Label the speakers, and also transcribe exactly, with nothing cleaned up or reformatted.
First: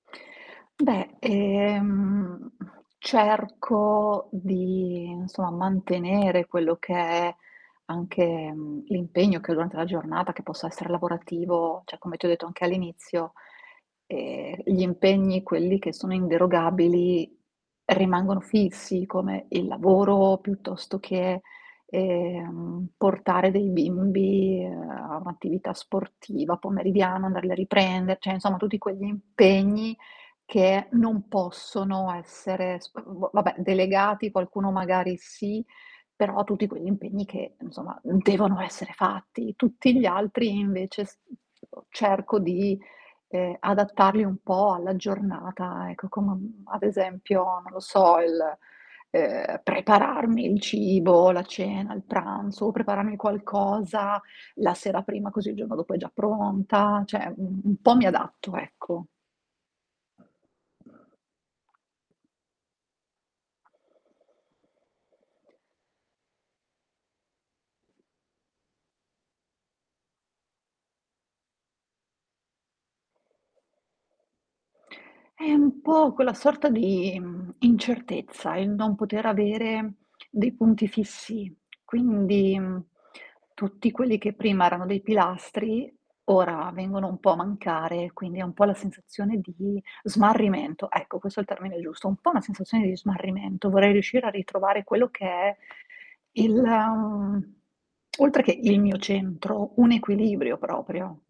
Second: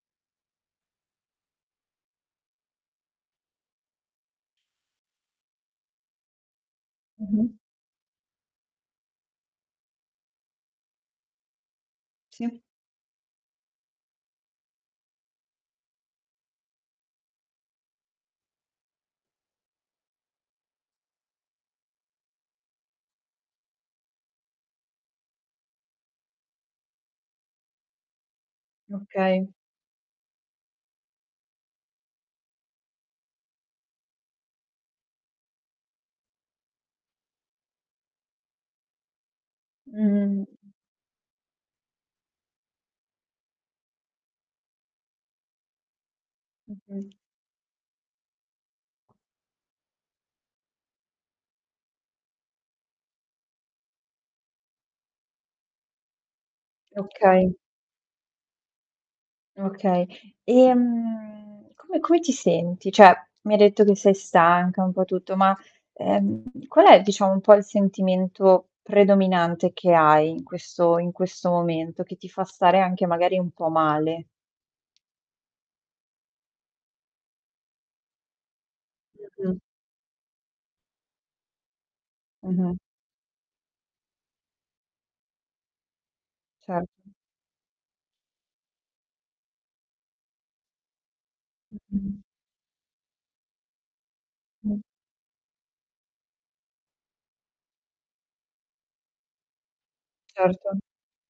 Speaker 1: Beh, ehm, cerco di, non so, mantenere quello che è
Speaker 2: Mh-mh.
Speaker 1: anche, mhmm, l'impegno che ho durante la giornata, che possa essere lavorativo, ceh come ti ho detto
Speaker 2: Sì.
Speaker 1: anche all'inizio, ehm, gli impegni, quelli che sono inderogabili rimangono fissi, come il lavoro, piuttosto che, ehm, portare dei bimbi a un'attività sportiva pomeridiana, andarli a riprende, ceh insomma tutti quegli
Speaker 2: Okay.
Speaker 1: impegni che non possono essere sp mhmm, boh, vabbè, delegati, qualcuno magari sì, però tutti quegli impegni che insomma, uhm, devono essere fatti. Tutti gli
Speaker 2: Mh.
Speaker 1: altri invece s uhm, [unintelligible] cerco di, ehm, adattarli un po' alla giornata, ecco, come am ad
Speaker 2: Mh-mh.
Speaker 1: esempio, non lo so, il, ehm, prepararmi il cibo, la cena, il pranzo, prepararmi qualcosa la sera prima, così il giorno dopo è già
Speaker 2: Eh,
Speaker 1: pronta, ceh u
Speaker 2: okay.
Speaker 1: u un po' mi adatto, ecco.
Speaker 2: Okay. Ehm, come come ti senti? ceh mi hai detto che sei stanca, un po' tutto, ma, ehm, qual è diciamo un po' il sentimento predominante che hai in questo in questo momento, che ti fa stare anche magari un po' male?
Speaker 1: È un po' quella sorta di mhmm, incertezza, il non poter
Speaker 2: Mh-mh.
Speaker 1: avere dei punti fissi. Quindi
Speaker 2: Mh-mh.
Speaker 1: tutti quelli che prima erano dei pilastri ora vengono
Speaker 2: Certo.
Speaker 1: un po' a mancare, quindi è un po' la sensazione di smarrimento. Ecco, questo è il termine giusto, un
Speaker 2: Mh-mh.
Speaker 1: po' una sensazione di smarrimento. Vorrei riuscire a
Speaker 2: Mh.
Speaker 1: ritrovare quello che è il, mhmm, oltre che il mio centro, un equilibrio,
Speaker 2: Certo.
Speaker 1: proprio.